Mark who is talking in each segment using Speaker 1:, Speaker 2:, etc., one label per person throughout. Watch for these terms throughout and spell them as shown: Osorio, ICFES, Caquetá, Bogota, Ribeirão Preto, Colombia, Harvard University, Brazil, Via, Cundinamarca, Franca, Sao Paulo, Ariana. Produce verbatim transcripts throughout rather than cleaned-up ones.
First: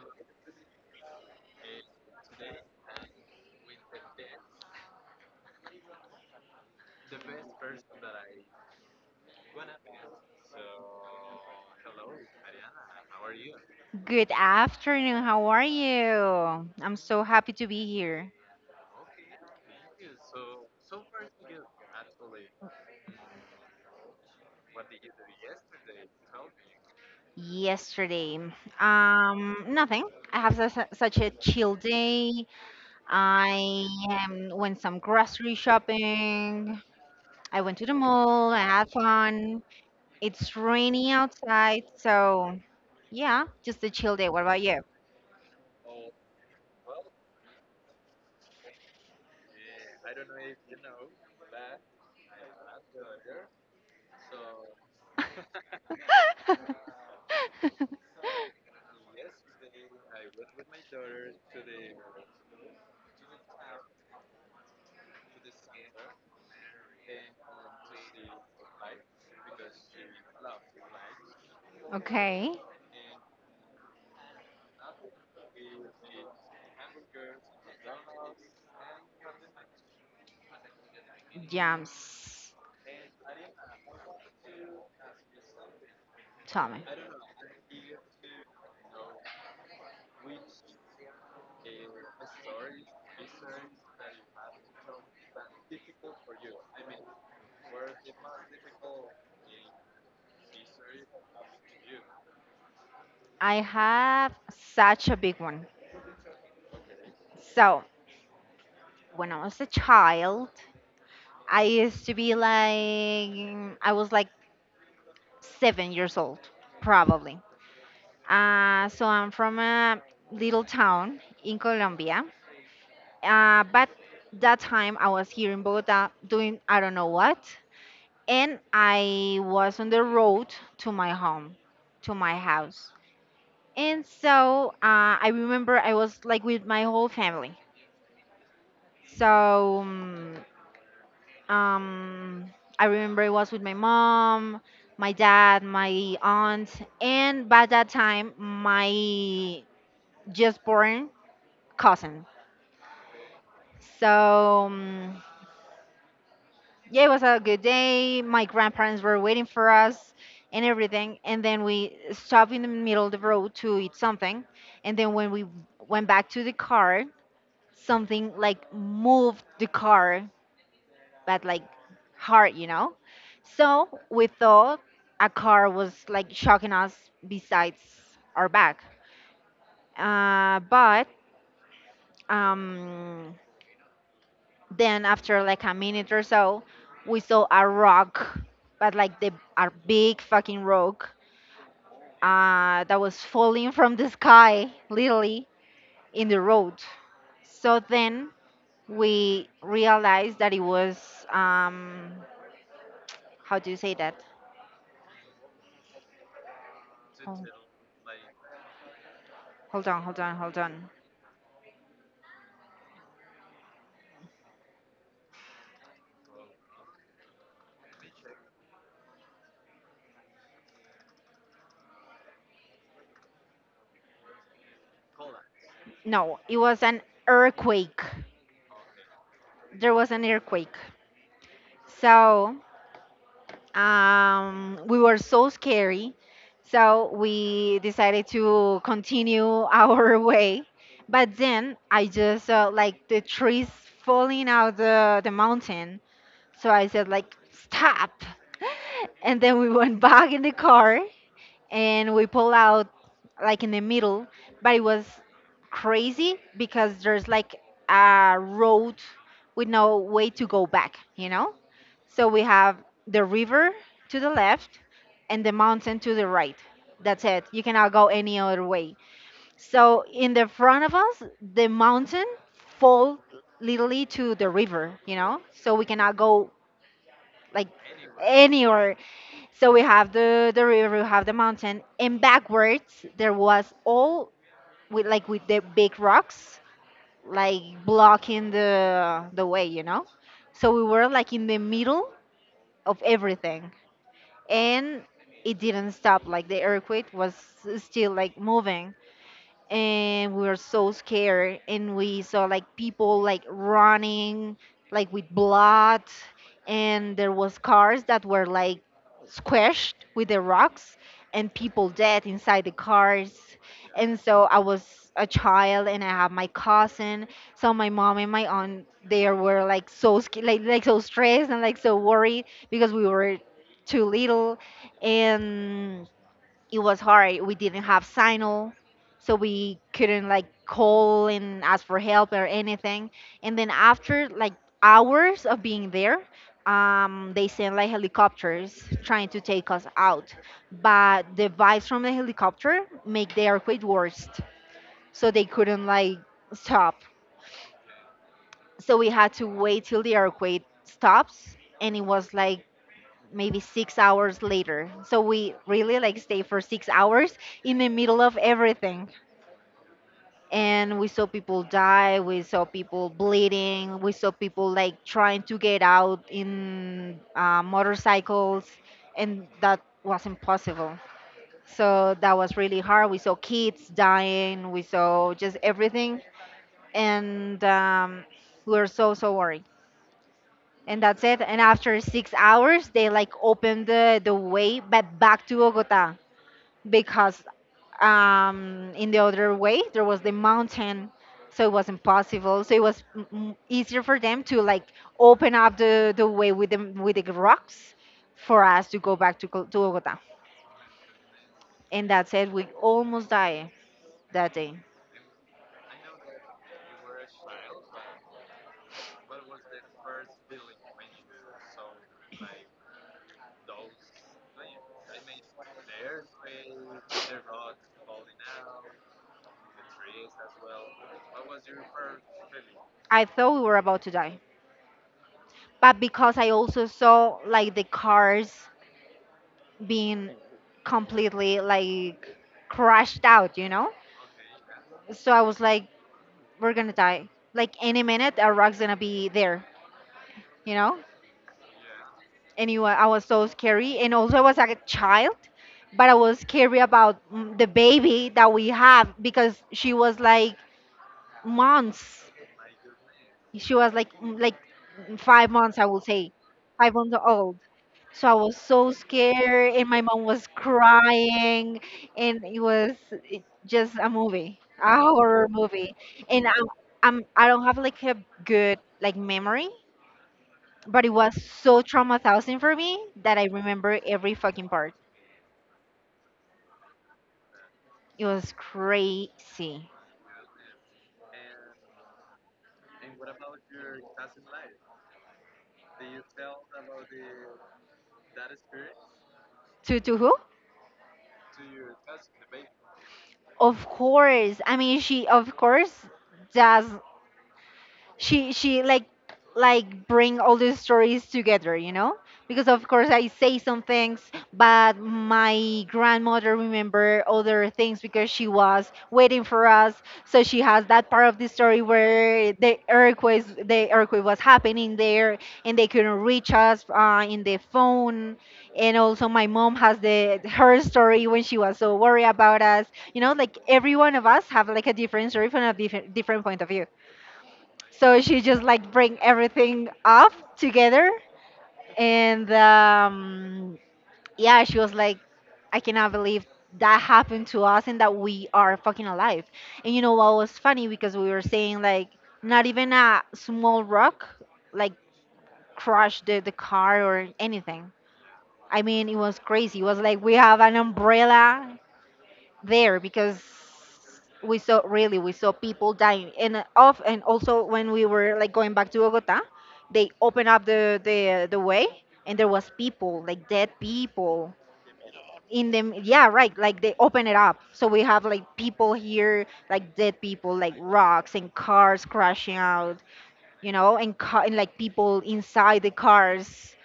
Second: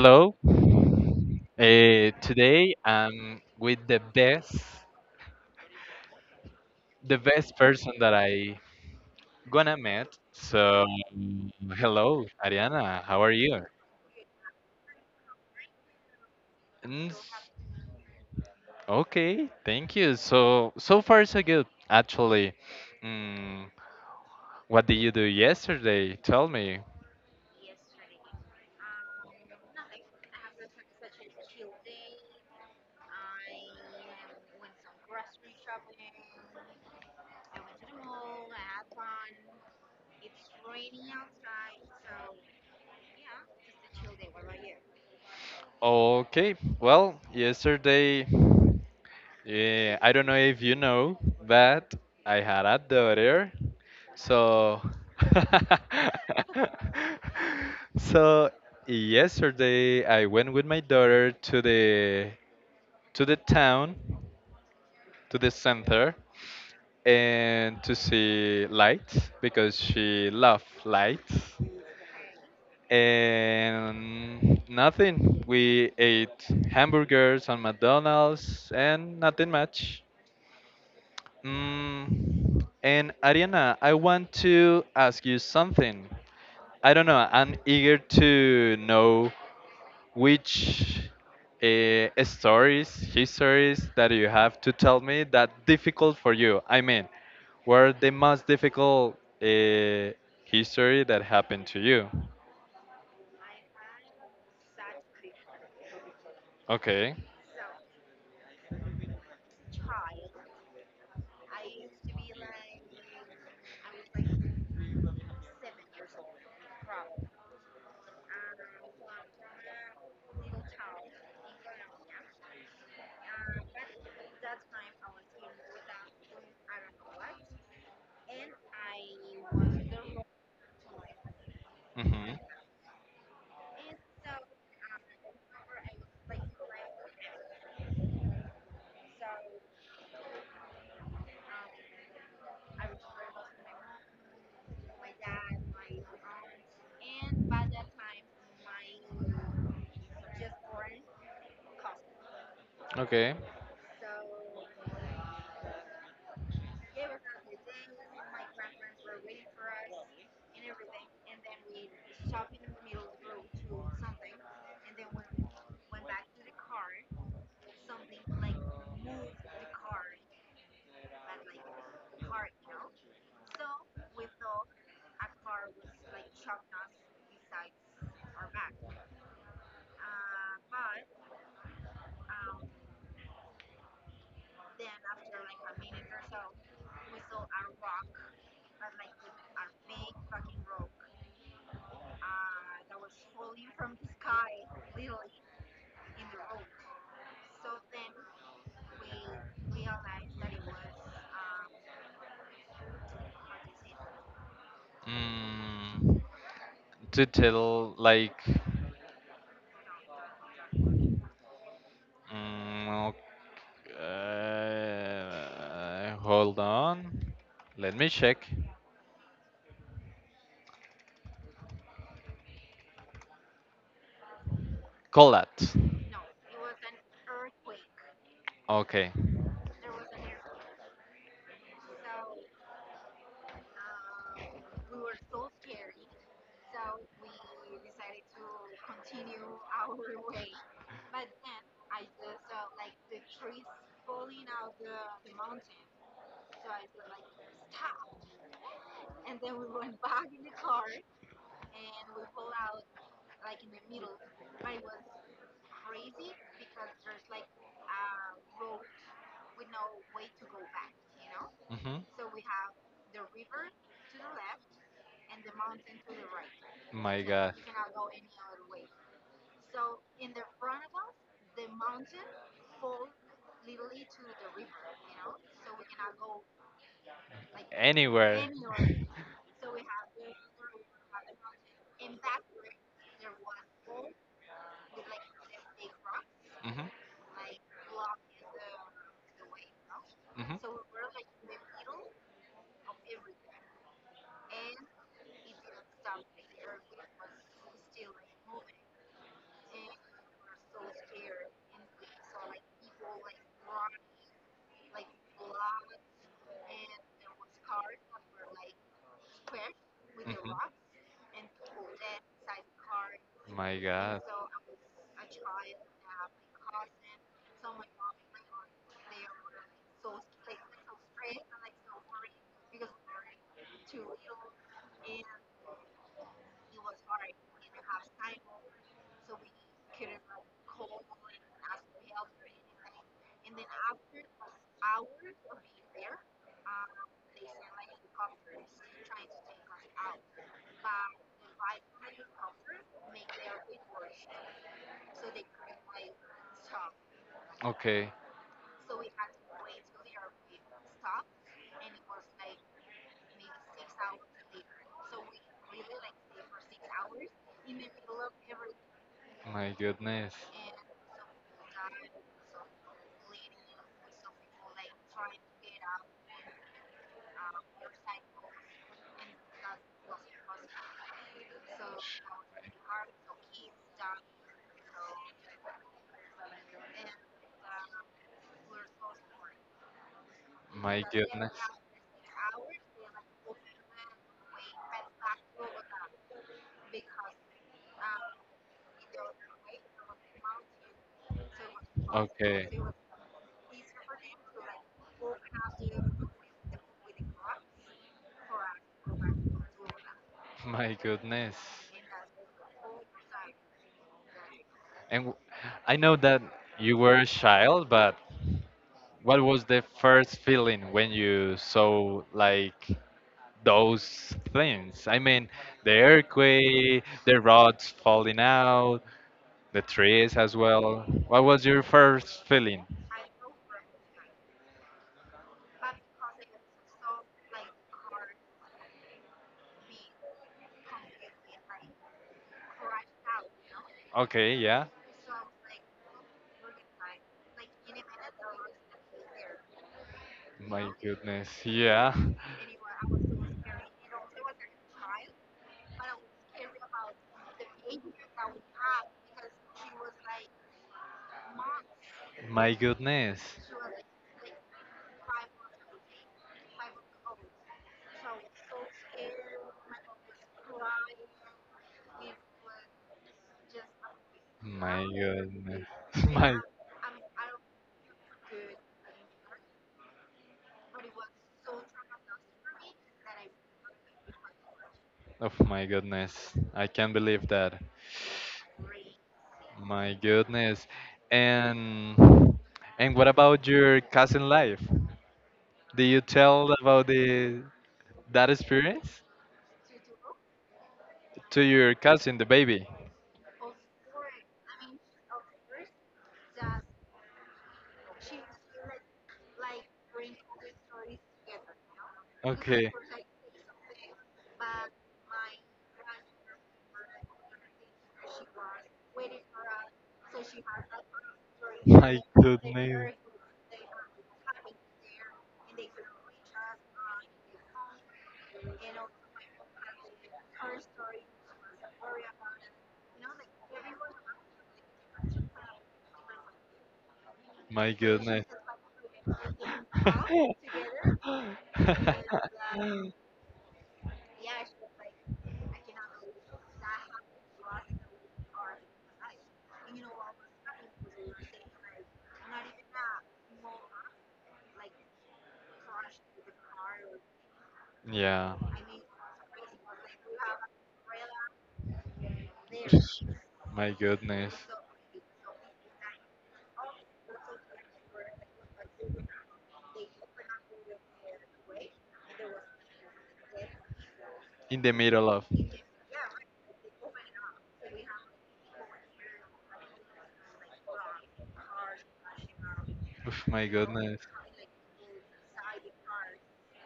Speaker 1: Hello. Uh, today I'm with the best, the best person that I gonna met. So hello, Ariana. How are you?
Speaker 2: Good afternoon. How are you? I'm
Speaker 1: Mm,
Speaker 2: so happy to be here.
Speaker 1: okay, thank you. So so far so good. Actually, mm, what did you do yesterday? Tell me.
Speaker 2: Yesterday, um, nothing. I have su- su- such a chill day. I um, went some grocery shopping. I went to the mall. I had fun. It's rainy outside, so yeah, just a chill day. What about you?
Speaker 1: Okay. Well, yesterday, eh, I don't know if you know, but I had a daughter. So, so yesterday I went with my daughter to the to the town to the center and to see lights because she loves lights
Speaker 2: Okay,
Speaker 1: and nothing. We ate hamburgers on McDonald's and nothing much.
Speaker 2: jams.
Speaker 1: Mm. And Ariana, I want to ask you something.
Speaker 2: Tell me.
Speaker 1: I don't know. I'm eager to know which uh, stories, histories that you have to tell me that difficult for you. I mean, were the most difficult uh, history that happened to you?
Speaker 2: I have such a big one.
Speaker 1: Okay.
Speaker 2: So when I was a child, I used to be like, I was like seven years old, probably. Uh, so I'm from a little town in Colombia. Uh, but that time I was here in Bogota doing I don't know what. And I was on the road to my home, to
Speaker 1: Hmm.
Speaker 2: my house. And so uh, I remember I was like with my whole family. So um, Um, I remember it was with my mom, my dad, my aunt, and by that time, my just born cousin.
Speaker 1: Okay.
Speaker 2: So, um, yeah, it was a good day. My grandparents were waiting for us and everything. And then we stopped in the middle of the road to eat something. And then when we went back to the car, something like moved the car but like hard, you know? So we thought a car was like shocking us besides our back. Uh, but um, then after like a minute or so, we saw a rock, but like the a big fucking rock uh, that was falling from the sky, literally in the road. So then we realized that it was um, how do you say that?
Speaker 1: Mm, to
Speaker 2: Oh.
Speaker 1: tell like,
Speaker 2: Hold on, hold on, hold on.
Speaker 1: mm, ok- uh, hold on. Let me check. Call that.
Speaker 2: No, it was an earthquake.
Speaker 1: Okay.
Speaker 2: There was an earthquake. So um, we were so scary. So we decided to continue our way. But then I just saw like the trees falling out the, the mountain. So I said like stop. And then we went back in the car and we pull out like in the middle, but it was crazy because there's like a road with no way to go back, you know?
Speaker 1: Hmm.
Speaker 2: So we have the river to the left and the mountain to the right.
Speaker 1: My
Speaker 2: That's it,
Speaker 1: God.
Speaker 2: you cannot go any other way. So in the front of us, the mountain fall literally to the river, you know, so we cannot go like
Speaker 1: Anywhere.
Speaker 2: anywhere. So we have the the river, we have the mountain, and backwards there was all with like with the big rocks
Speaker 1: Mhm.
Speaker 2: like blocking the the way, you know.
Speaker 1: Mhm.
Speaker 2: So we were like in the middle of everything, and it didn't stop. Like the earthquake was still like moving, and we were so scared and we saw like people like running like with blood, and there was cars that were like squashed with the
Speaker 1: Mhm.
Speaker 2: rocks and people dead inside the cars.
Speaker 1: My
Speaker 2: And
Speaker 1: God.
Speaker 2: so I was a child and I have my cousin, so my mom and my aunt there were like so sca- like, like so stressed and like so worried because we were too little, and it was hard. We didn't have signal, so we couldn't like call and ask for help or anything. And then after like hours of being there, um, they sent like helicopters trying to take us out. But the vibes from the helicopter make the earthquake worse, so they couldn't like stop.
Speaker 1: Like, okay.
Speaker 2: So we had to wait till the earthquake stops, and it was like maybe six hours later. So we really like stay for six hours in the middle of everything.
Speaker 1: My goodness.
Speaker 2: And we saw people die, we saw people bleeding, we saw people like trying to get out in uh, motorcycles, and that was impossible. So that was really hard. We saw kids dying, we saw just everything, and um, we were so, so worried. And
Speaker 1: My
Speaker 2: that's it.
Speaker 1: goodness.
Speaker 2: And after six hours, they like opened the the way but back to Bogota because um, in the other way there was the mountain,
Speaker 1: So
Speaker 2: so it was impossible.
Speaker 1: okay.
Speaker 2: So it was m- m- easier for them to like open up the the way with the with the rocks for us to go back to Co- to Bogota.
Speaker 1: My goodness.
Speaker 2: And that's it. We almost died that day.
Speaker 1: And w- I know that you were a child, but what was the first feeling when you saw like those things. I mean, the earthquake, the rods falling out, the trees as well. What was your first feeling?
Speaker 2: I thought we were about to die, but because I also saw like the cars being completely like crashed out, you know?
Speaker 1: Okay, yeah.
Speaker 2: So I was like, we're gonna die. Like any minute, a rock's gonna be there, you
Speaker 1: My
Speaker 2: know?
Speaker 1: goodness, yeah.
Speaker 2: And I was so scary. And also, I was like a child, but I was scary about mm, the baby that we have because she was like months.
Speaker 1: My goodness.
Speaker 2: She was like mm, like five months, I will say, five months old. So I was so scared, and my mom was crying, and it was it- just a movie, a
Speaker 1: My
Speaker 2: horror
Speaker 1: goodness.
Speaker 2: movie. And
Speaker 1: My
Speaker 2: I'm, I'm I don't have like a good like memory, but it was so traumatizing for me that I remember every fucking part.
Speaker 1: oh my goodness. I can't believe that.
Speaker 2: It was crazy.
Speaker 1: My goodness. And and what about your cousin life? Did you tell about the that experience
Speaker 2: To to who?
Speaker 1: to your cousin, the baby?
Speaker 2: Of course. I mean, she of course does, she she like like bring all the stories together, you know, because of
Speaker 1: Okay.
Speaker 2: course I say some things, but my grandmother remember other things because she was waiting for us. So she has that part of the story
Speaker 1: My
Speaker 2: where the
Speaker 1: goodness.
Speaker 2: earthquake the earthquake was happening there, and they couldn't reach us uh, in the phone. And also my mom has the her story when she was so worried about us, you know, like every one of us have like a different story from a different different point of view.
Speaker 1: My
Speaker 2: So she
Speaker 1: goodness.
Speaker 2: just like bring everything up together, and um, yeah, she was like, I cannot believe that happened to us and that we are fucking alive. And you know what was funny, because we were saying like not even a small rock like crushed the, the car or anything.
Speaker 1: Yeah.
Speaker 2: I mean, it was crazy. It was like we have an umbrella there because
Speaker 1: My goodness.
Speaker 2: we saw really we saw people dying and uh, off. And also when we were like going back to Bogota, they opened up the the the way, and there was people like dead people
Speaker 1: In the middle of.
Speaker 2: in them, yeah, right, like they open it up, so we have like people here like dead people like rocks and cars crashing out,
Speaker 1: Oof, my
Speaker 2: you know, and,
Speaker 1: goodness.
Speaker 2: ca- and like people inside the cars.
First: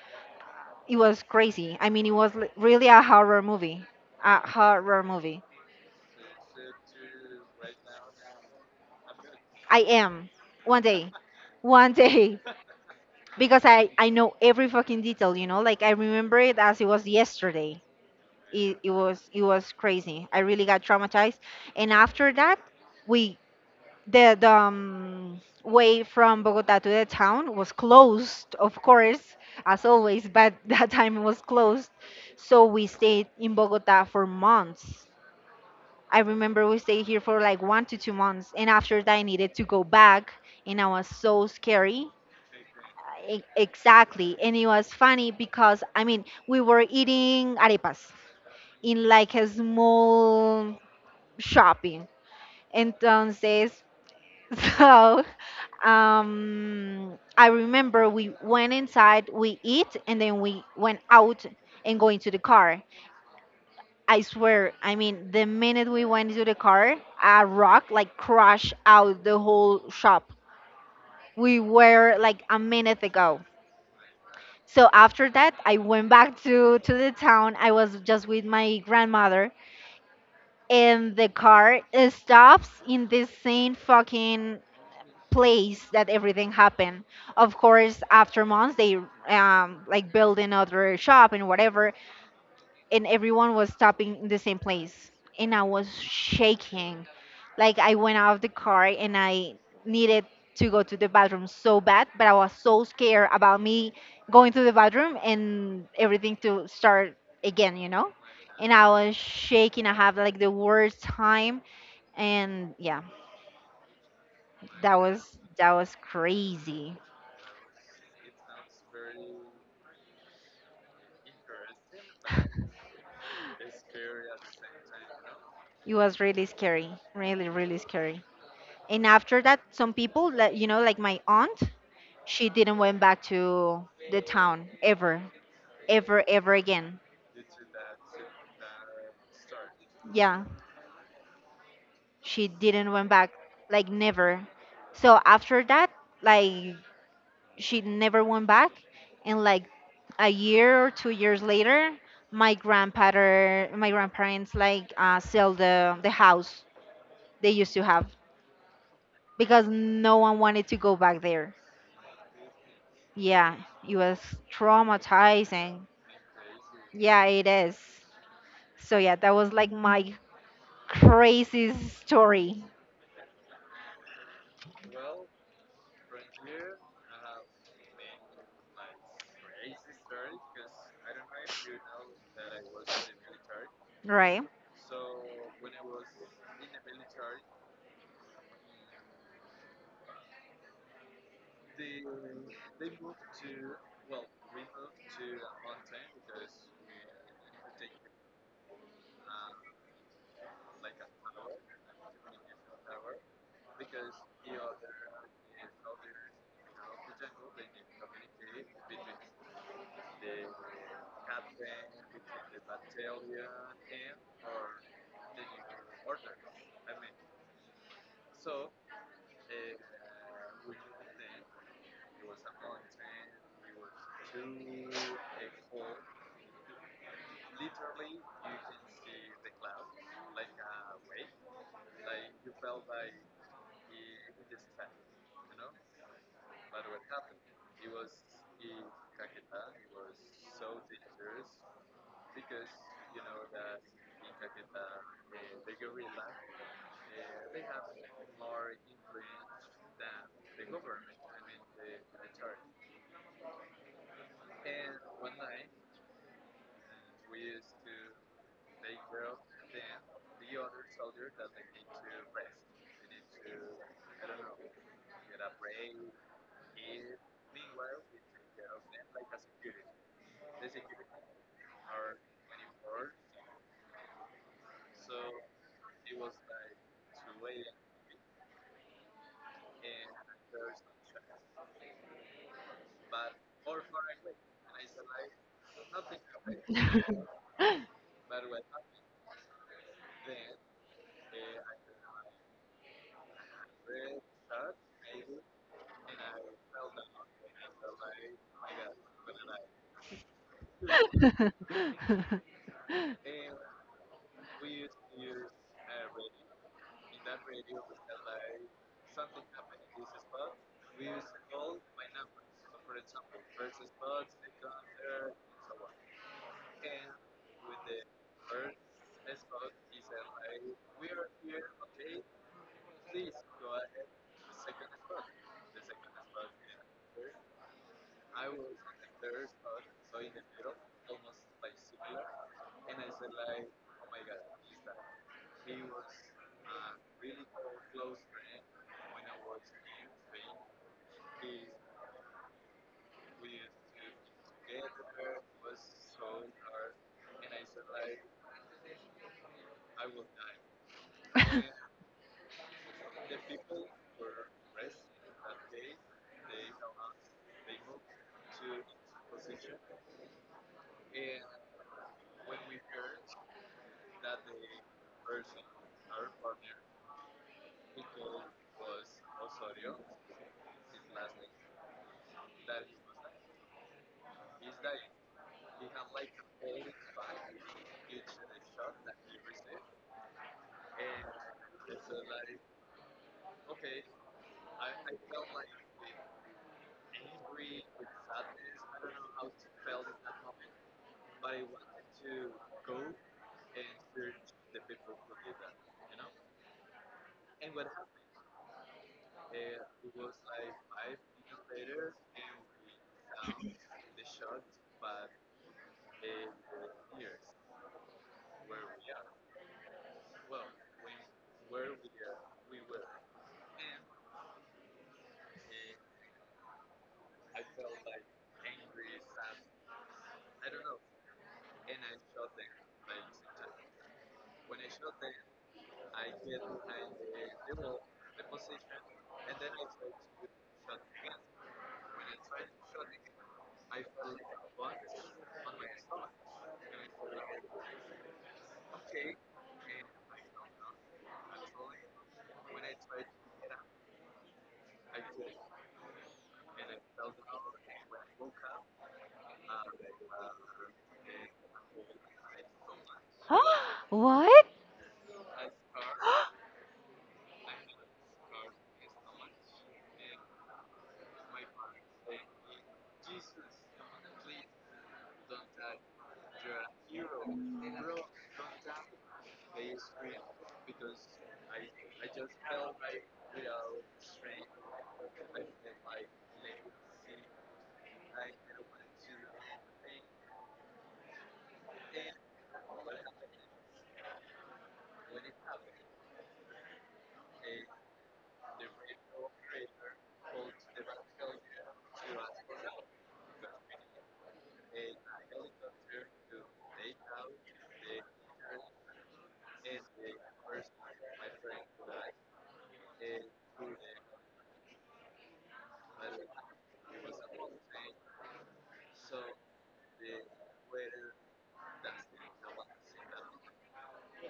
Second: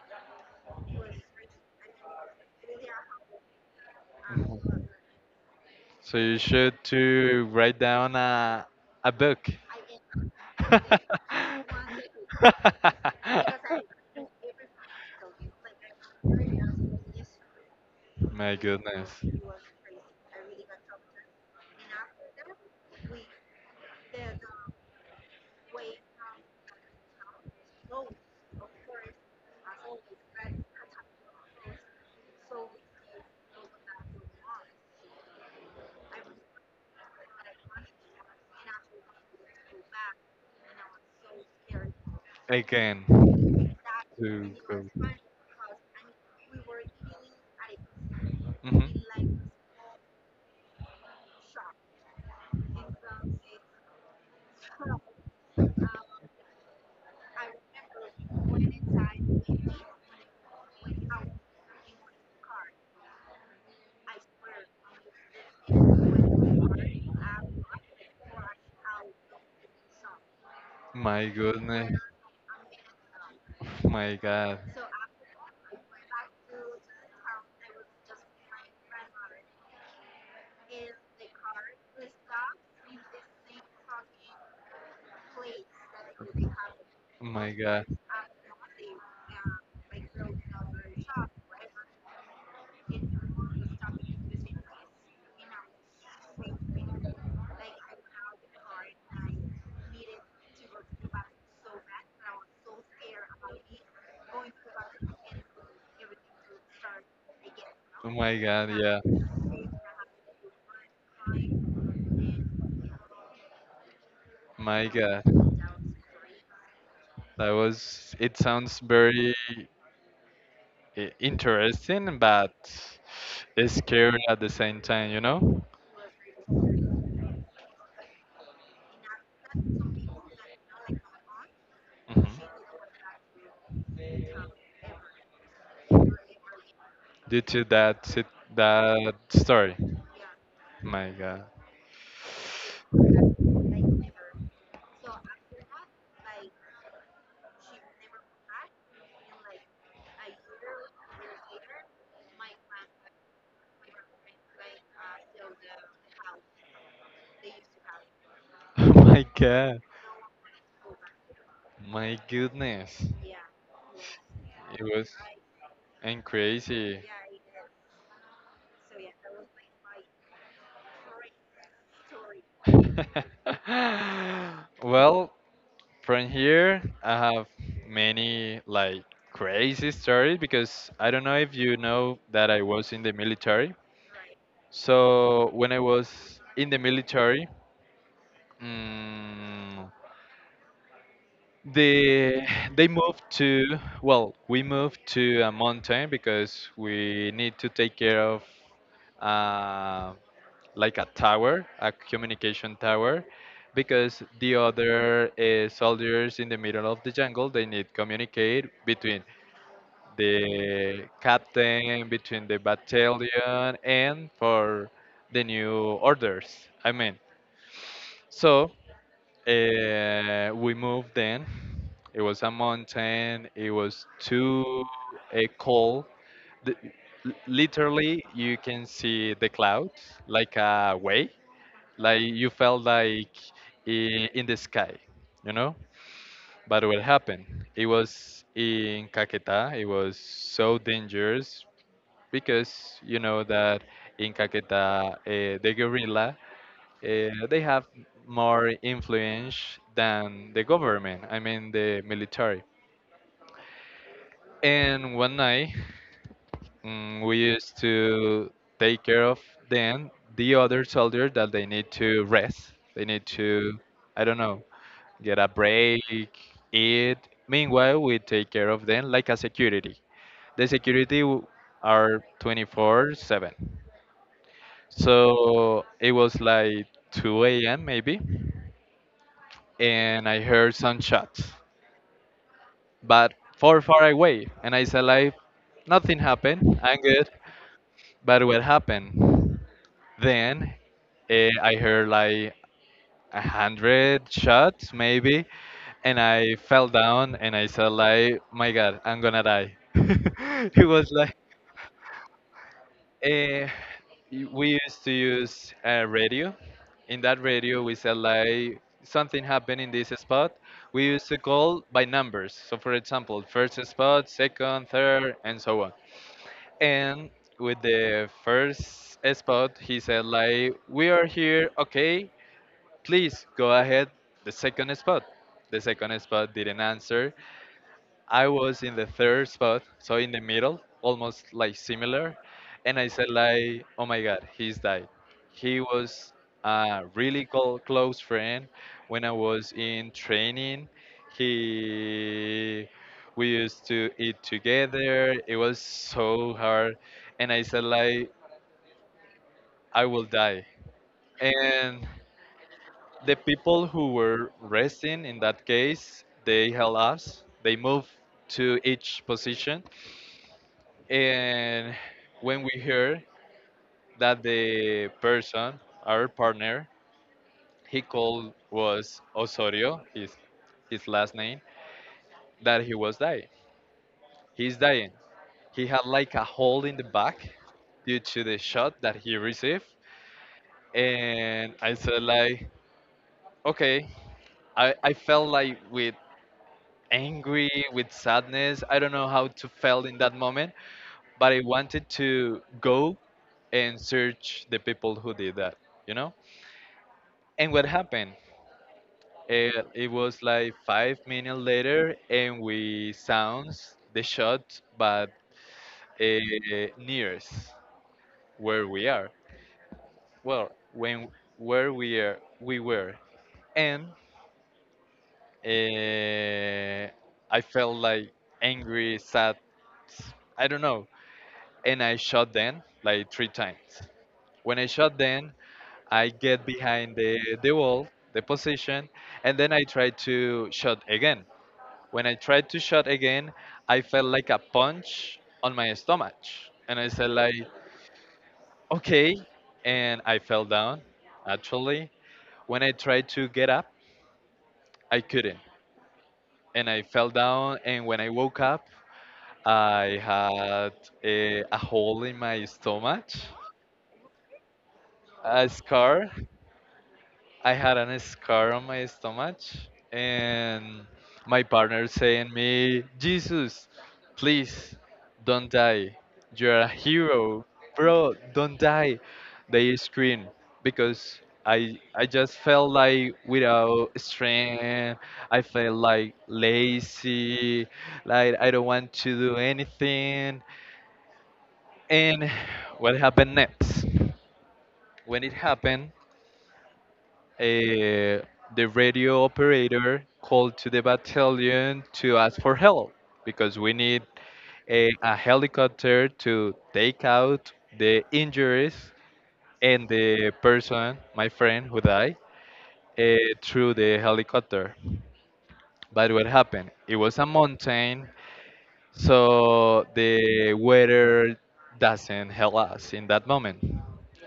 Speaker 2: It was crazy. I mean, it was li- really a horror movie, a
Speaker 1: Mhm.
Speaker 2: horror movie.
Speaker 1: So you should to write down a a book.
Speaker 2: I am one day, one day, because I I know every fucking detail. You know, like I remember it as it was yesterday.
Speaker 1: My
Speaker 2: It, it
Speaker 1: goodness.
Speaker 2: was it was crazy. I really got traumatized, and after that, we the the um, way from Bogota to the town was closed, of course, as always. But that time it was closed, so we stayed in Bogota for months. I remember we stayed here for like one to two months, and after that, I needed to go back, and I was so scary.
Speaker 1: Again.
Speaker 2: E- Exactly, and
Speaker 1: Too
Speaker 2: it
Speaker 1: cool.
Speaker 2: was funny because I mean, we were eating arepas
Speaker 1: Mhm.
Speaker 2: in like a small shopping. Entonces, so um, I remember we went inside, we eat, and then we went out and go into the car. I swear, I mean, the minute we went into the car, a rock like crashed out the whole shop.
Speaker 1: My
Speaker 2: We
Speaker 1: goodness.
Speaker 2: were like a minute ago.
Speaker 1: My God.
Speaker 2: So after that, I went back to to the town. I was just with my grandmother, and the car uh, stops in this same fucking place that everything happened.
Speaker 1: My
Speaker 2: Of
Speaker 1: God.
Speaker 2: course, after months, they um like build another shop and whatever. And everyone was stopping in the same place, and I was shaking. Like I went out of the car and I needed to go to the bathroom so bad, but I was so scared about me going to the bathroom and everything to start again, you
Speaker 1: Oh
Speaker 2: know.
Speaker 1: my God.
Speaker 2: And I
Speaker 1: Yeah.
Speaker 2: was shaking, I have like the worst time. And yeah,
Speaker 1: My
Speaker 2: that was
Speaker 1: God.
Speaker 2: that was crazy.
Speaker 1: That was, it sounds very i- interesting, but scary at the same time, you know?
Speaker 2: It was really scary, really really scary. And after that, some people like you know like my aunt,
Speaker 1: Hmm.
Speaker 2: she didn't went back to the town ever, ever ever again.
Speaker 1: Due to that, sit- that story.
Speaker 2: Yeah,
Speaker 1: My God.
Speaker 2: she didn't went back like never. So after that, like she never went back. And like a year or two years later, my grandfather my grandparents like uh, sell the the house they used to have
Speaker 1: My
Speaker 2: because
Speaker 1: God.
Speaker 2: no one wanted to go back there.
Speaker 1: My goodness.
Speaker 2: Yeah, it was
Speaker 1: It was
Speaker 2: traumatizing.
Speaker 1: and crazy.
Speaker 2: Yeah, it is. So yeah, that was like my crazy story,
Speaker 1: Well, from here, I have many like crazy stories because I don't know if you know that I was in the military.
Speaker 2: right?
Speaker 1: So when I was in the military, mm, the they moved to well, we moved to a mountain because we need to take care of uh, like a tower, a communication tower, because the other uh, soldiers in the middle of the jungle they need communicate between the captain, between the battalion, and for the new orders. I mean. So Uh, we moved then. It was a mountain. It was too uh, cold. The, l- Literally, you can see the clouds like a way. Like you felt like i- in the sky, you know? But what happened? It was in Caquetá. It was so dangerous because you know that in Caquetá, uh, the guerrilla uh, they have more influence than the government, I mean the military. And one night, mm, we used to take care of them, the other soldiers that they need to rest. They need to, I don't know, get a break, eat. Meanwhile, we take care of them like a security. The security w- are twenty four seven. So it was like two a m maybe, and I heard some shots, but far, far away. And I said, like, nothing happened. I'm good. But what happened? Then eh, I heard like a hundred shots, maybe, and I fell down and I said, like, my God, I'm gonna die. it was like, eh, We used to use a radio. In that radio, we said, like, something happened in this spot. We used to call by numbers. So, for example, first spot, second, third, and so on. And with the first spot, he said like, "We are here, okay? Please go ahead." The second spot, the second spot didn't answer. I was in the third spot, so in the middle, almost like similar. And I said like, oh my God, he's died. He was a really col- close friend when I was in training. He, we used to eat together. It was so hard. And I said like, I will die. And the people who were resting in that case, they helped us. They moved to each position, and when we heard that the person, our partner, he called was Osorio, his his last name, that he was dying. He's dying. He had like a hole in the back due to the shot that he received, and I said like, okay, I I felt like with angry with sadness, I don't know how to feel in that moment, but I wanted to go and search the people who did that, you know. And what happened? Uh, it was like five minutes later, and we sounds the shot, but uh, nearest where we are. Well, when where we are, we were, and uh, I felt like angry, sad. I don't know. And I shot them like three times. When I shot them, I get behind the the wall, the position, and then I try to shot again. When I tried to shot again, I felt like a punch on my stomach. And I said like, okay. And I fell down, actually. When I tried to get up, I couldn't. And I fell down. And when I woke up, I had a, a hole in my stomach,
Speaker 2: What?
Speaker 1: a scar. I had a scar on my stomach, and my partner saying me, Jesus, please don't die. You're a hero, bro. Don't die. They scream because I I just felt like without strength. I felt like lazy, like I don't want to do anything. And what happened next? When it happened, uh, the radio operator called to the battalion to ask for help because we need a, a helicopter to take out the injuries and the person, my friend, who died uh, through the helicopter. But what happened? It was a mountain, so the weather doesn't help us in that moment.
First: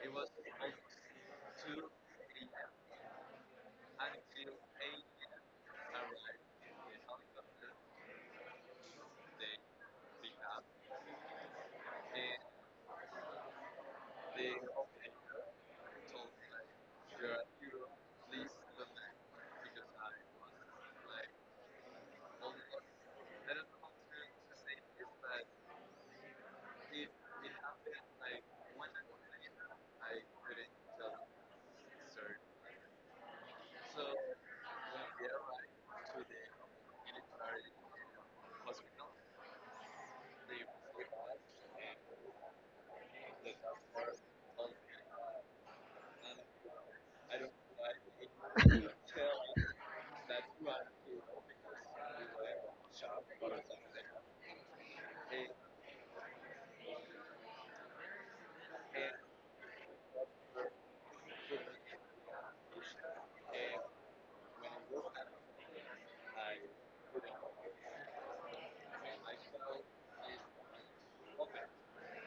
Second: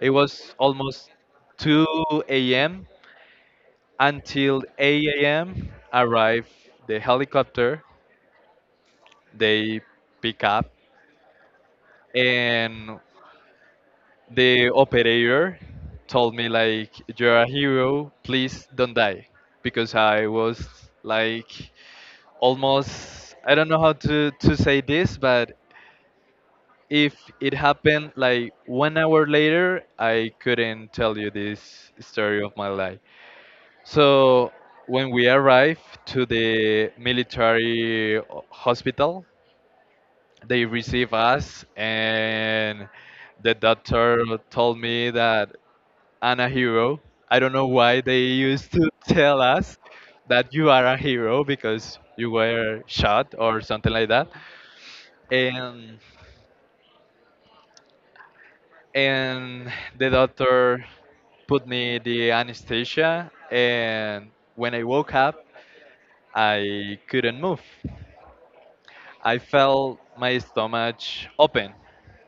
Speaker 1: It was almost two a m until eight a m arrive the helicopter. They pick up, and the operator told me like, "You're a hero. Please don't die," because I was like almost I don't know how to to say this, but if it happened like one hour later, I couldn't tell you this story of my life. So when we arrived to the military hospital, they received us, and the doctor told me that I'm a hero. I don't know why they used to tell us that you are a hero because you were shot or something like that. And and the doctor put me the anesthesia, and when I woke up, I couldn't move. I felt my stomach open,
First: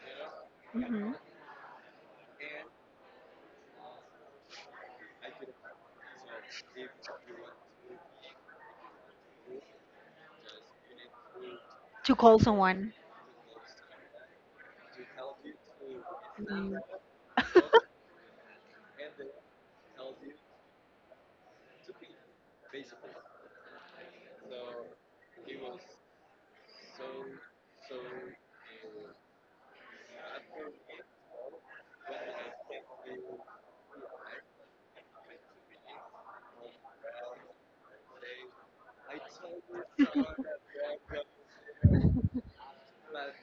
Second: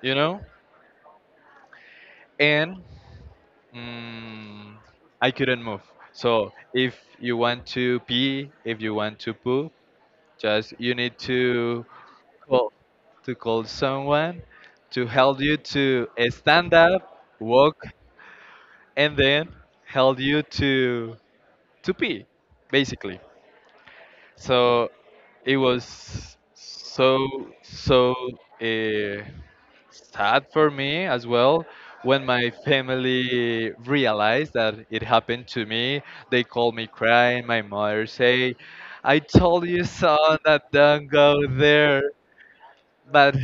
Speaker 1: you know,
Speaker 2: Hmm.
Speaker 1: and mm, I couldn't move. So if you want to pee, if you want to poop, just you need to
Speaker 2: To call
Speaker 1: call
Speaker 2: someone.
Speaker 1: to call someone to help you to stand
Speaker 2: Mm-hmm.
Speaker 1: up, walk, and then help you to to pee, basically. So it was so so. Uh, Sad for me as well when my family realized that it happened to me, they called me crying. My mother say, I told you son that don't go there, but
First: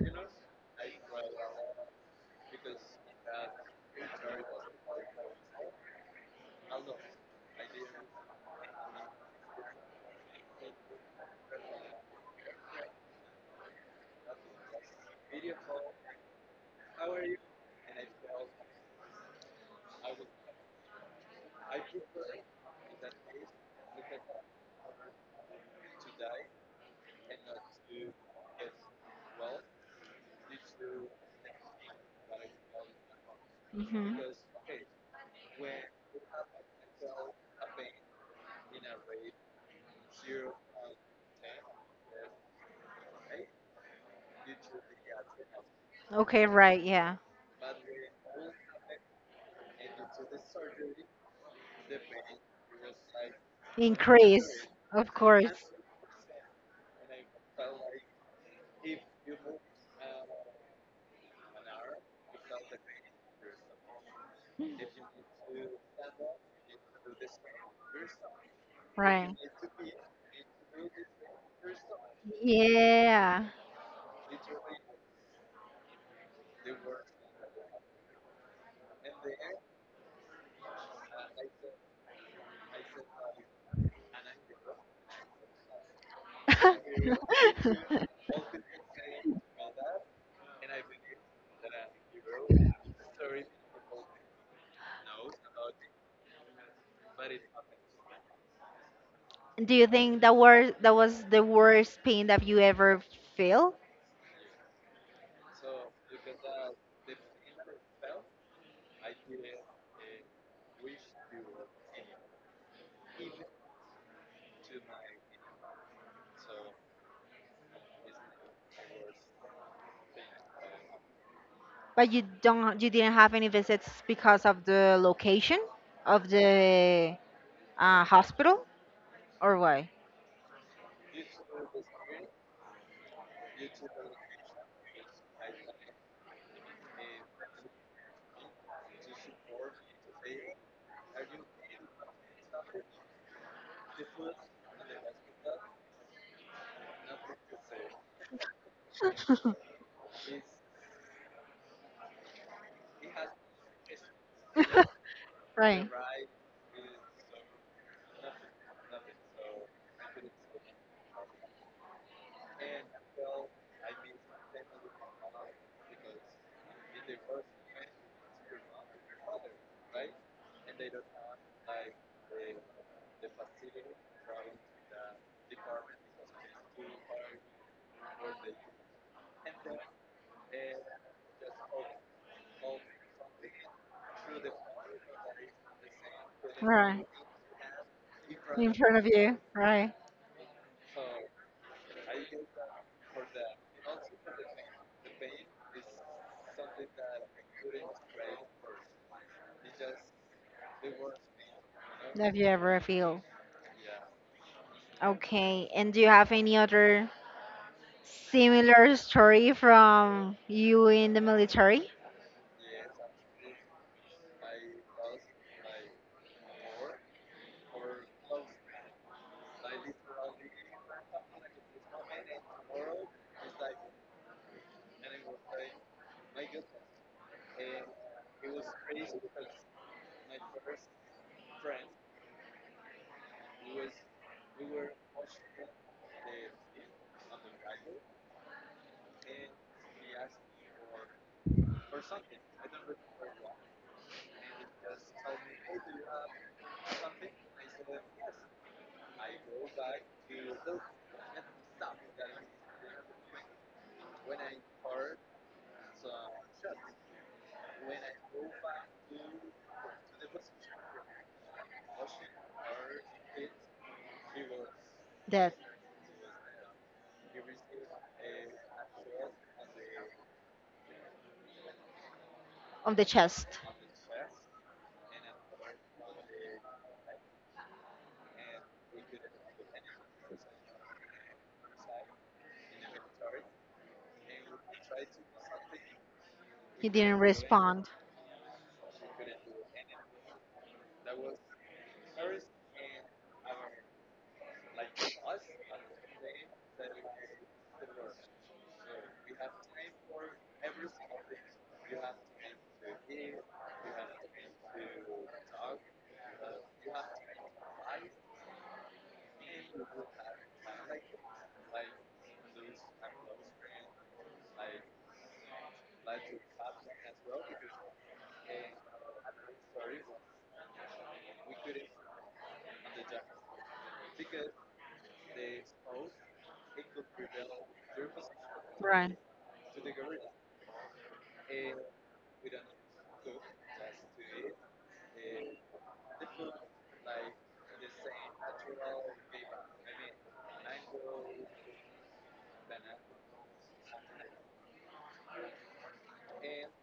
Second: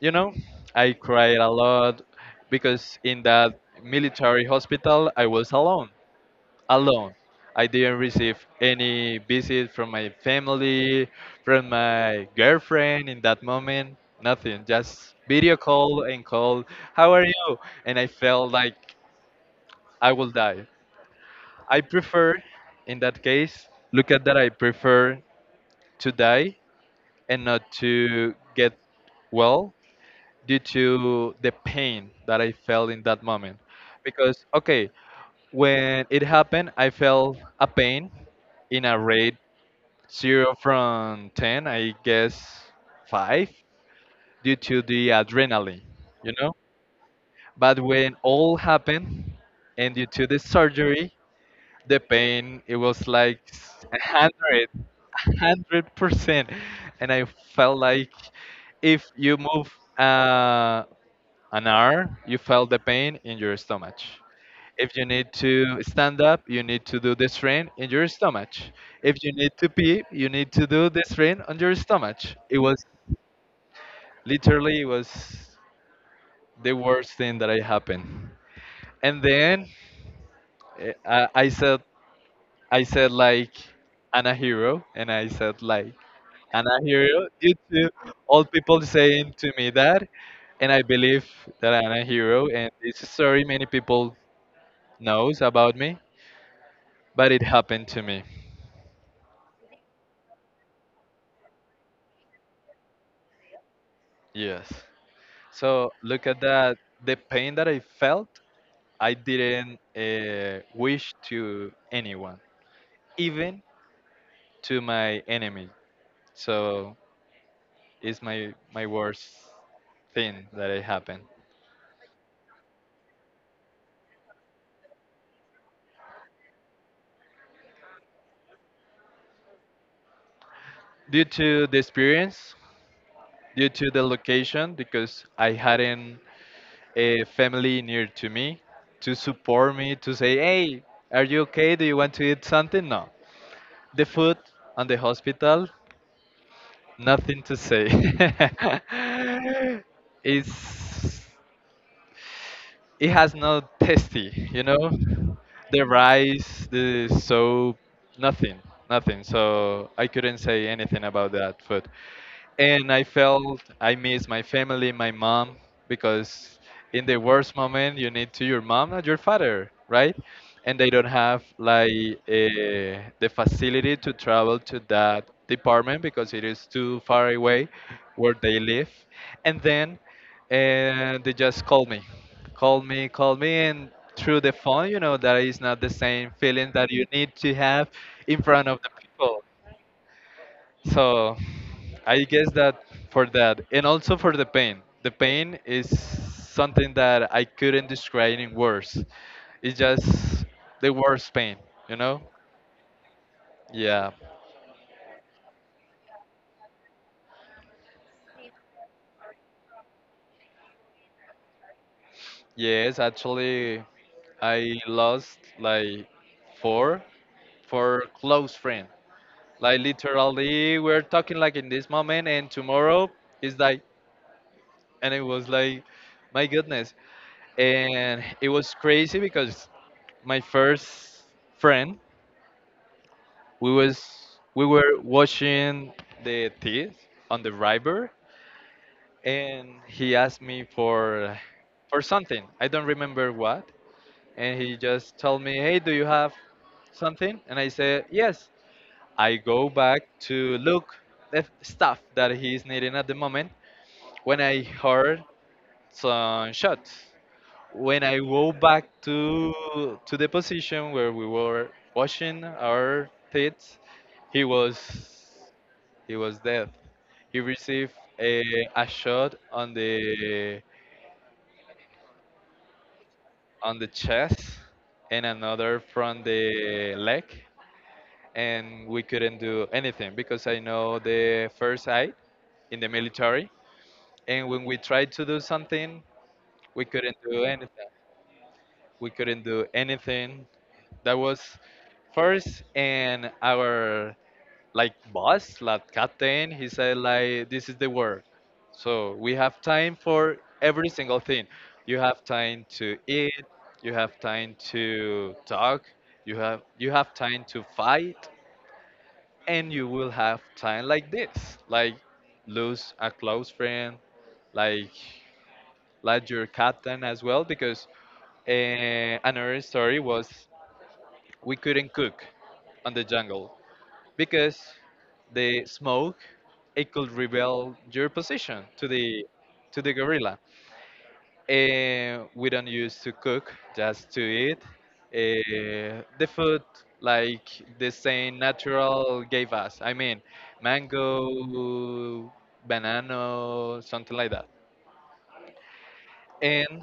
Speaker 1: you know, I cried a lot because in that military hospital I was alone, alone. I didn't receive any visit from my family, from my girlfriend in that moment, nothing. Just video call and call, how are you? And I felt like I will die. I prefer, in that case, look at that, I prefer to die and not to get well due to the pain that I felt in that moment.
Speaker 2: Mm-hmm.
Speaker 1: Because, okay, when it happened, I felt a pain in a rate zero from ten, I guess five, due to the adrenaline, you
Speaker 2: Okay,
Speaker 1: know?
Speaker 2: right, yeah.
Speaker 1: But when all happened, and due to the surgery, the pain, it was like
Speaker 2: Increase,
Speaker 1: one hundred,
Speaker 2: of course.
Speaker 1: one hundred percent. And I felt like if you move uh, an hour, you felt the pain in your stomach. If you need to stand up, you need to do the strain in your stomach. If you
Speaker 2: Right.
Speaker 1: need to pee, you need to do the strain on your stomach. It was
Speaker 2: Yeah.
Speaker 1: Literally, it was the worst thing that I happened. And then eh, I, I said, I said like, I'm a hero, and I said like, I'm a hero due to all people saying to me that, and I believe that I'm a hero. And this story many people knows about me, but it happened to me.
Speaker 2: Do you think that were that was the worst pain that you ever feel?
Speaker 1: Yes. So look at that. The pain that I felt, I didn't uh, wish to anyone, even to my enemy. So it's my my worst thing that it happened.
Speaker 2: But you don't you didn't have any visits because of the location of the uh, hospital or why?
Speaker 1: Due to the experience, due to the location, because I hadn't a family near to me to support me to say, "Hey, are you okay? Do you want to eat something?" No. The food and the hospital, nothing to say. it's it has no tasty, you know, the
Speaker 2: Right.
Speaker 1: rice, the soap, nothing, nothing. So I couldn't say anything about that food, and I felt I miss my family, my mom, because in the worst moment you need to your mom and your father, right? And they don't have like uh, the facility to travel to that department because it is too far away where they live. And then uh, they just call me, call me, call me, and through the phone, you know that is not the same feeling that you
Speaker 2: Right.
Speaker 1: need to have in front
Speaker 2: In
Speaker 1: of the
Speaker 2: front of you.
Speaker 1: people.
Speaker 2: Right.
Speaker 1: So I guess that, for that, and also for the pain. The pain is something that I couldn't describe in words. It's just the worst pain, you know?
Speaker 2: Have you ever feel?
Speaker 1: Yeah.
Speaker 2: Okay. And do you have any other similar story from you in the military?
Speaker 1: Yes, actually, I lost like four, four close friends. Like literally, we're talking like in this moment, and tomorrow is like, and it was like, my goodness, and it was crazy because my first friend, we was we were washing the teeth on the river, and he asked me for for something, I don't remember what. And he just told me, hey, do you have something? And I said yes. I go back to look the stuff that he's needing at the moment when I heard some shots. When I go back to to the position where we were washing our teeth, he was
Speaker 2: That
Speaker 1: he was dead. He received a, a shot on the
Speaker 2: of the chest.
Speaker 1: on the chest and another from the leg, and we couldn't do anything because I know the first aid in the military. And when we tried to do something, we
Speaker 2: He
Speaker 1: couldn't
Speaker 2: didn't
Speaker 1: do anything.
Speaker 2: respond.
Speaker 1: We couldn't do anything. That was first, and our like boss, like captain, he said like, this is the work. So we have time for every single thing. You have time to eat. You have time to talk. You have you have time to fight, and you will have time like this, like lose a close friend, like like your captain as well. Because uh, another story was we couldn't cook on the jungle because the smoke, it could reveal your position to
Speaker 2: Right.
Speaker 1: the to the gorilla. And we don't use to cook, just to eat. Uh, the food like the same natural gave us. I mean, mango, banana, something like that. And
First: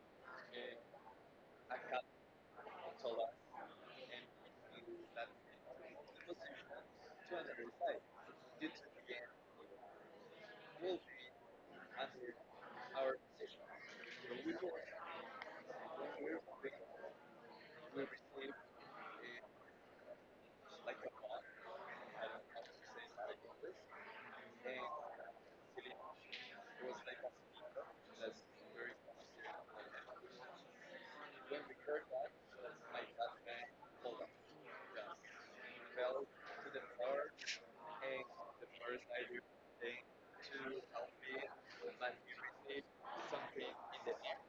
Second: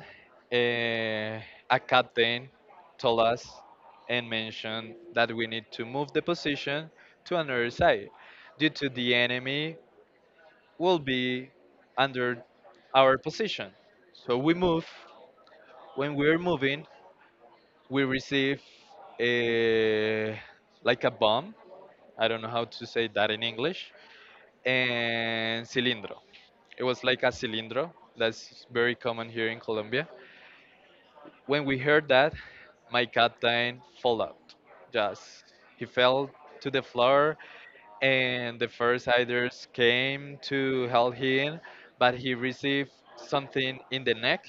Speaker 1: uh, a captain told us and mentioned that we need to move the position to another side due to the enemy will be under our position. So we move. When we're moving, we receive a like a bomb, I don't know how to say that in English, and cilindro. It was like a cilindro. That's very common here in Colombia. When we heard that, my captain fell out. Just he fell to the floor, and the first aiders came to help him, but he received something in the neck.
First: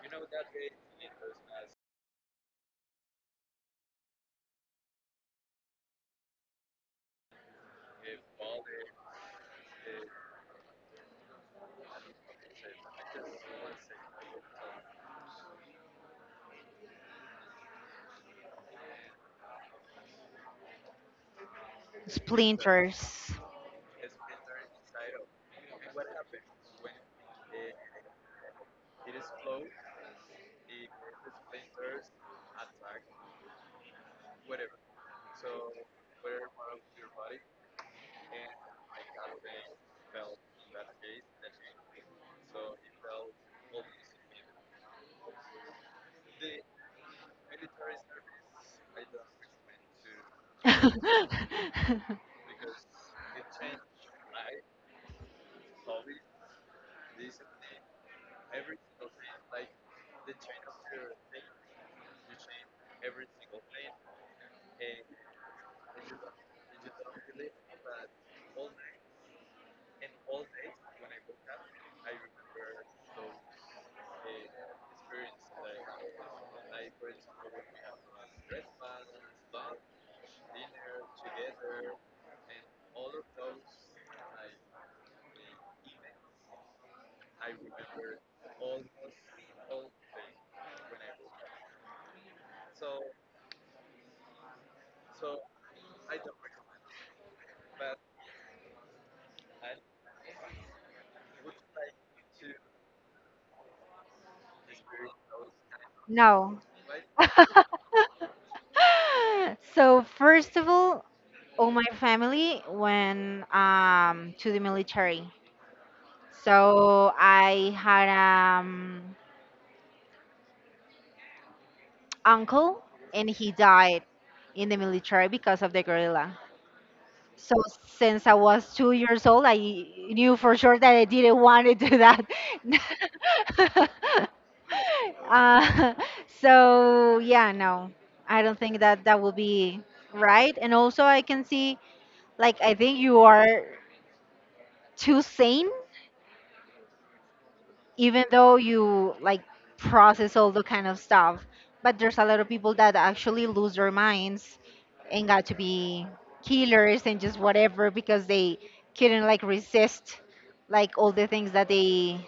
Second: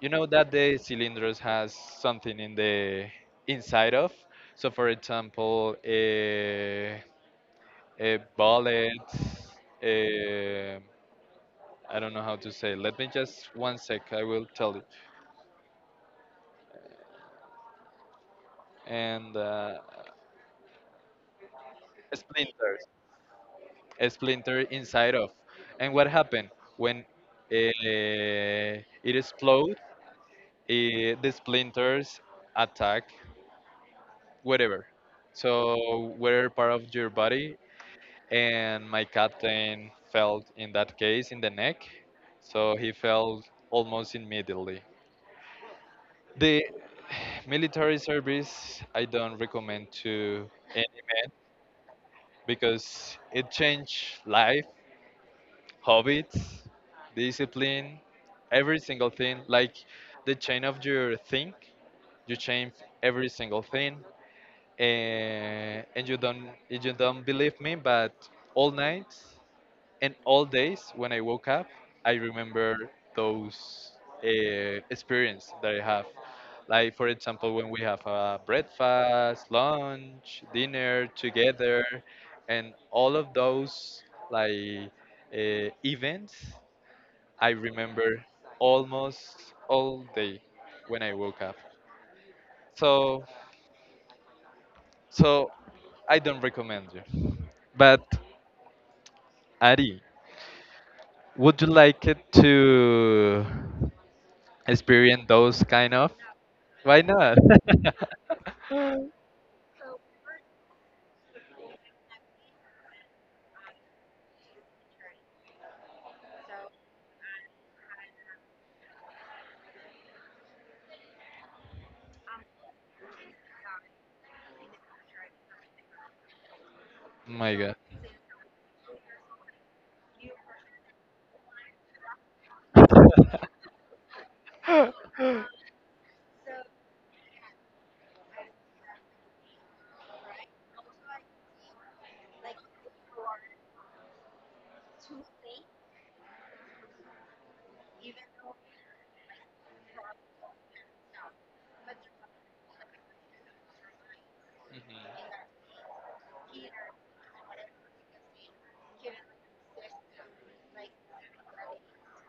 Speaker 1: You know that the cylinders has something in the inside of. So, for example, a a bullet. A, I don't know how to say. Let me just one sec. I will tell you. And uh, splinters.
Speaker 2: Splinters.
Speaker 1: A splinter inside of. And what happened when eh, it explode? Eh, the splinters attack whatever, so whatever part of your body. And my captain fell, in that case, in the neck, so he fell almost immediately. The military service I don't recommend to any, because it changed life habits, discipline, every single thing. Like the chain of your think, you change every single thing. And, and you don't you don't believe me, but all night and all days when I woke up, I remember those uh, experience that I have. Like for example, when we have a breakfast, lunch, dinner together, and all of those like uh, events, I remember almost all day when I woke up. So, so I don't recommend you. But Ari, would you like it to? Experience those kind of
Speaker 2: No.
Speaker 1: why not?
Speaker 2: So first of all, all my family went um, to the military. So I had um uncle and he died in the military because of the gorilla.
Speaker 1: My
Speaker 2: So
Speaker 1: god.
Speaker 2: since I was two years old, I knew for sure that I didn't want to do that. Uh, so yeah, no, I don't think that that will be right. And also, I can see like I think you are too sane, even though you like process all the kind of stuff. But there's a lot of people that actually lose their minds
Speaker 1: Mhm.
Speaker 2: and got to be killers and just whatever because they couldn't like resist like all the things that they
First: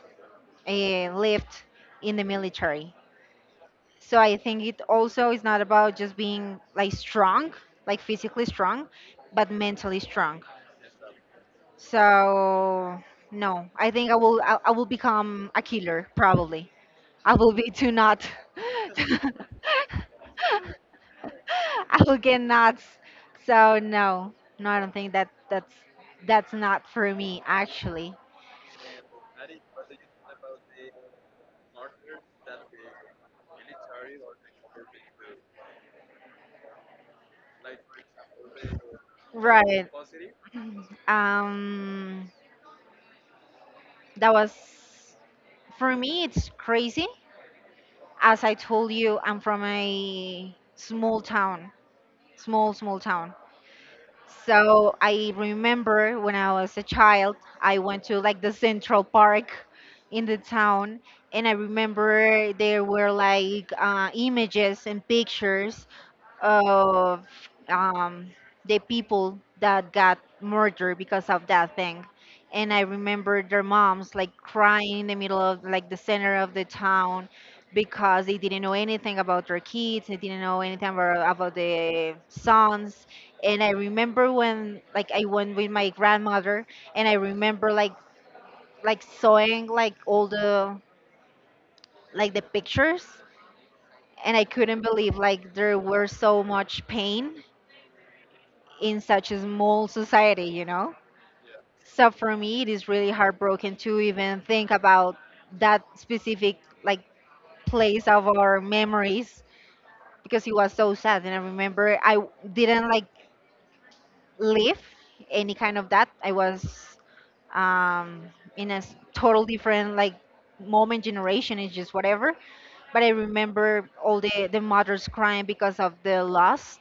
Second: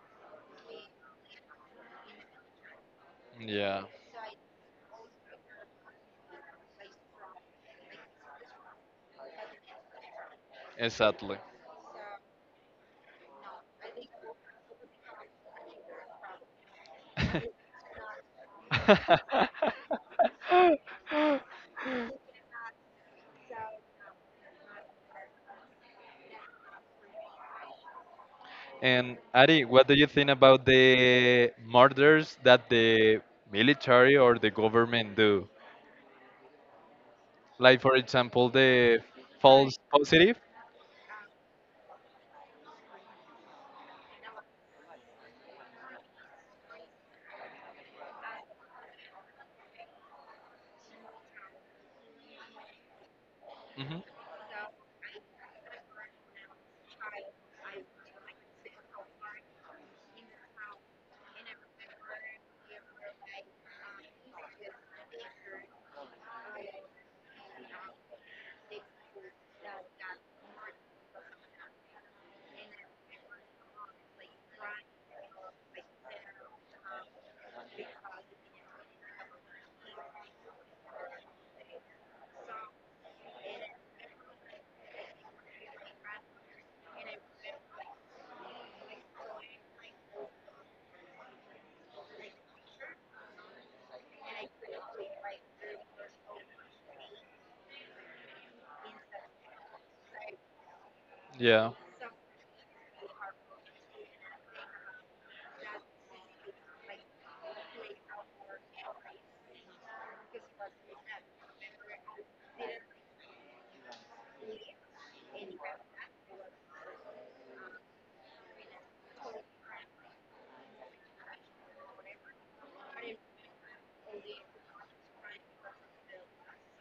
Speaker 2: uh, lived in the military.
Speaker 1: Yeah.
Speaker 2: So I think it also is not about just being like strong, like physically strong, but mentally strong.
Speaker 1: Exactly.
Speaker 2: So no, I think I will I, I will become a killer probably. I will be too not. I will get nuts. So no, no, I don't think that that's that's not for me actually.
Speaker 1: And Ari, what do you think about the murders that the military or the government do? Like, for example, the false
Speaker 2: Right.
Speaker 1: positive?
Speaker 2: Um, that was for me. It's crazy. As I told you, I'm from a small town, small small town.
Speaker 1: Hmm.
Speaker 2: So I remember when I was a child, I went to like the Central Park in the town, and I remember there were like uh, images and pictures of um, the people that got murdered because of that thing. And I remember their moms like crying in the middle of like the center of the town because they didn't know anything about their kids, they didn't know anything about, about the sons. And I remember when like I went with my grandmother and I remember like like sewing like all the like the pictures, and I couldn't believe like there were so much pain in such a small society, you know?
Speaker 1: Yeah,
Speaker 2: So for me, it is really heartbroken to even think about that specific like place of our memories because it was so sad. And I remember I w- didn't like live any kind of that. I was um, in a s- total different like moment generation is just whatever, but I remember all the the mothers crying because of the loss,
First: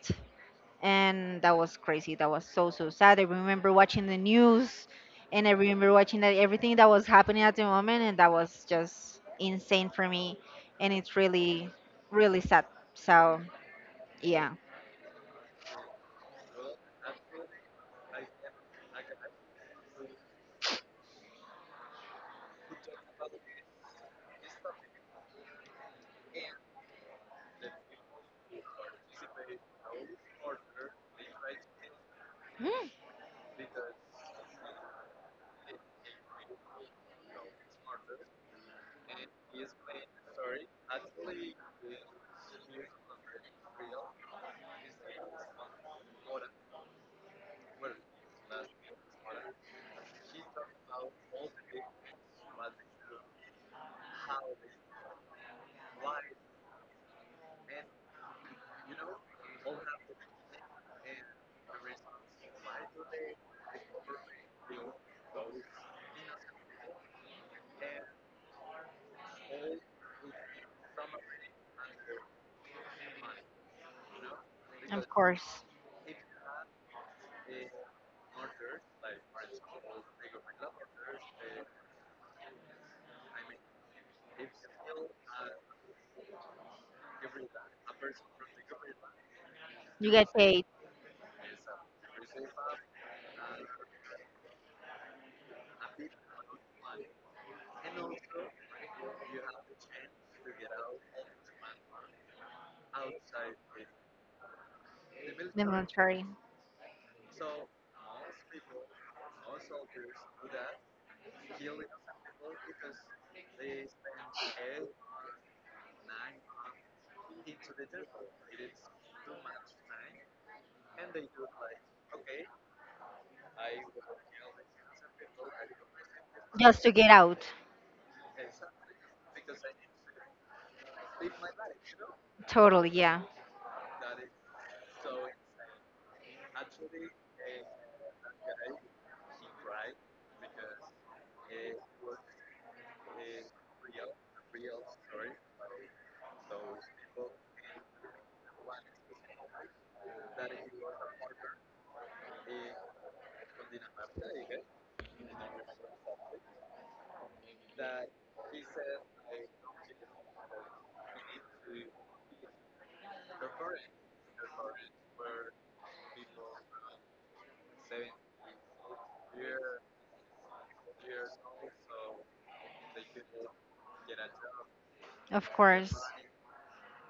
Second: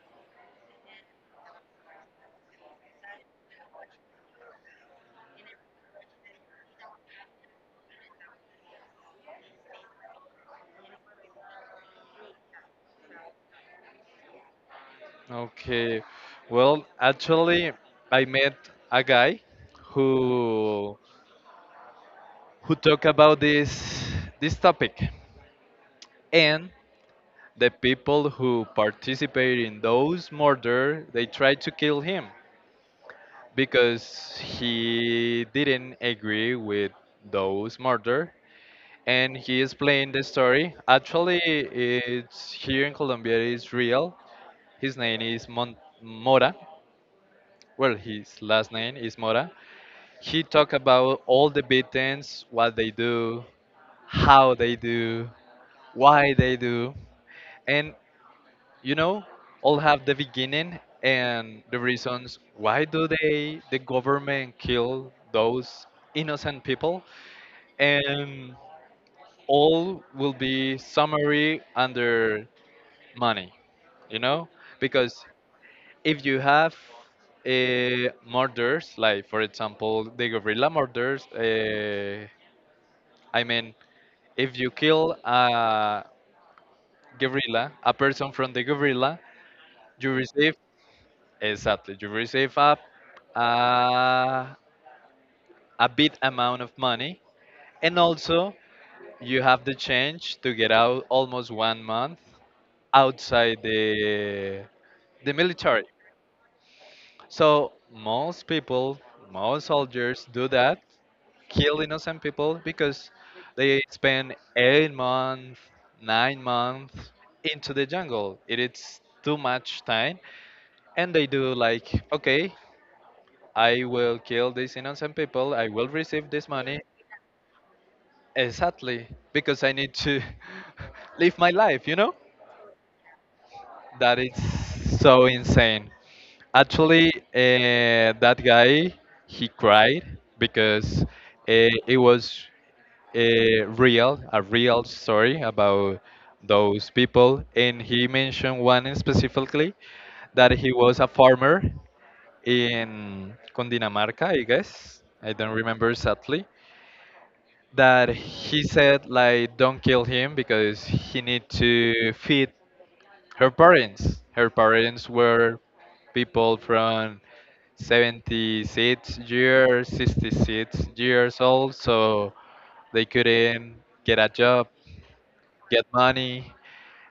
Speaker 2: and that was crazy. That was so so sad. I remember watching the news, and I remember watching that everything that was happening at the moment, and that was just insane for me, and it's really, really sad. So yeah.
Speaker 1: okay. Well, actually, I met a guy who who talk about this this topic. And the people who participate in those murder, they tried to kill him
Speaker 2: Mm,
Speaker 1: because he didn't agree with those murder. And he explained the story. Actually, it's here in Colombia, it's real. His name is Mon- mora. Well, his last name is Mora. He talked about all the beatings, what they do, how they do, why they do, and, you know, all have the beginning and the reasons why do they the government kill those innocent people. And all will be summary under money, you know,
Speaker 2: of
Speaker 1: because
Speaker 2: course,
Speaker 1: if you have uh, murders, like for example, the guerrilla murders, uh, I mean, if you kill a guerrilla, a person from the guerrilla,
Speaker 2: you
Speaker 1: you
Speaker 2: get
Speaker 1: receive,
Speaker 2: paid
Speaker 1: exactly, you receive a, a, a big amount of money. And also, you have the chance to get out almost one month outside the the
Speaker 2: the
Speaker 1: military.
Speaker 2: military
Speaker 1: So most people, most soldiers do that, kill innocent people because they spend eight months, nine months into the jungle. It is too much time, and they do like, okay, I will kill these innocent people. I will receive this money
Speaker 2: just to get out.
Speaker 1: exactly, because I need to live my life, you know?
Speaker 2: Totally, yeah,
Speaker 1: That is so insane. Actually, uh, that guy, he cried because uh, it was a real, a real story about those people. And he mentioned one specifically that he was a farmer in Cundinamarca, I guess. I don't remember exactly. That he said like, don't kill him because he need to feed her parents. Her parents were people from seventy-six years, sixty-six years old, so they couldn't get a job,
Speaker 2: of
Speaker 1: get
Speaker 2: course,
Speaker 1: money.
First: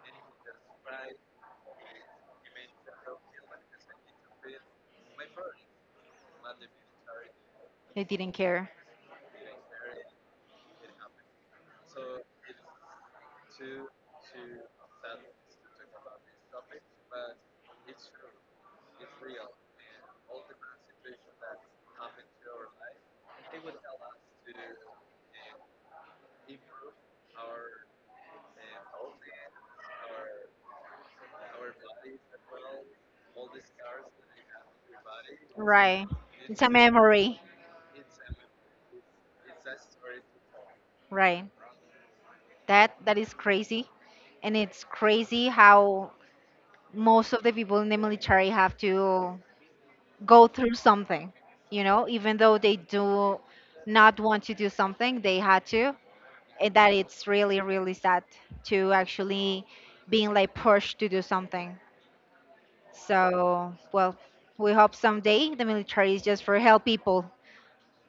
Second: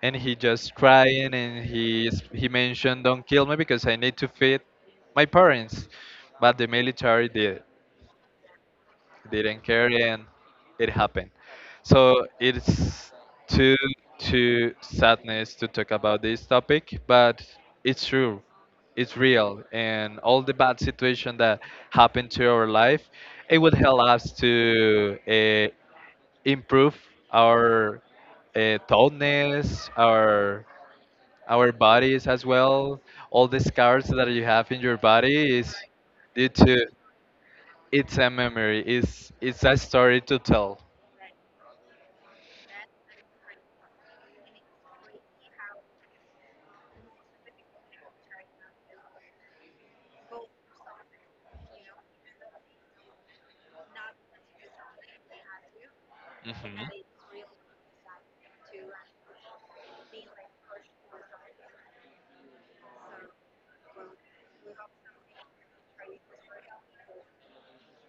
Speaker 1: And he just crying, and he s- he mentioned, don't kill me because I need to feed my parents, but the military did.
Speaker 2: they didn't care.
Speaker 1: Didn't care, and it happened. So it's too too sadness to talk about this topic, but it's true, it's real. And all the bad situation that happened to our life, it would help us to uh, improve our uh, toughness, our our bodies as well. All the scars that you have in your body is
Speaker 2: Right,
Speaker 1: due
Speaker 2: it's a
Speaker 1: to,
Speaker 2: memory.
Speaker 1: it's a memory. It's it's a story to tell.
Speaker 2: Right. That that is crazy, and it's crazy how most of the people in the military have to go through something. You know, even though they do not want to do something, they had to, and
Speaker 1: Mhm.
Speaker 2: that it's really really sad to actually being like pushed to do something. So well, we hope someday the military is just for help people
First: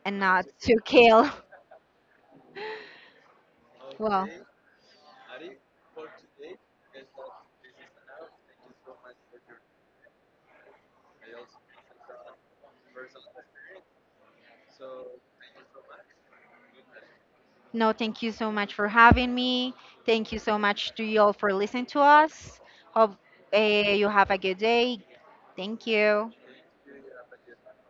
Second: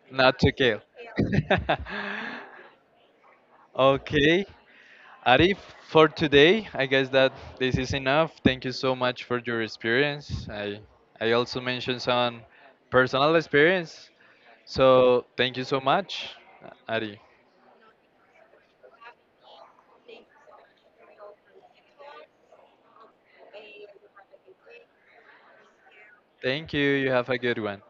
Speaker 2: and
Speaker 1: Not
Speaker 2: not
Speaker 1: to
Speaker 2: to
Speaker 1: kill.
Speaker 2: kill. Well.
Speaker 1: Okay, Arif, for today, I guess that this is enough. Thank you so much for your experience. I I also mentioned some personal experience. So thank you so much, Ari.
Speaker 2: No, thank you so much for having me. Thank you so much to you all for listening to us. Hope uh, you have a good day. Thank you.
Speaker 1: Thank you. You have a good one.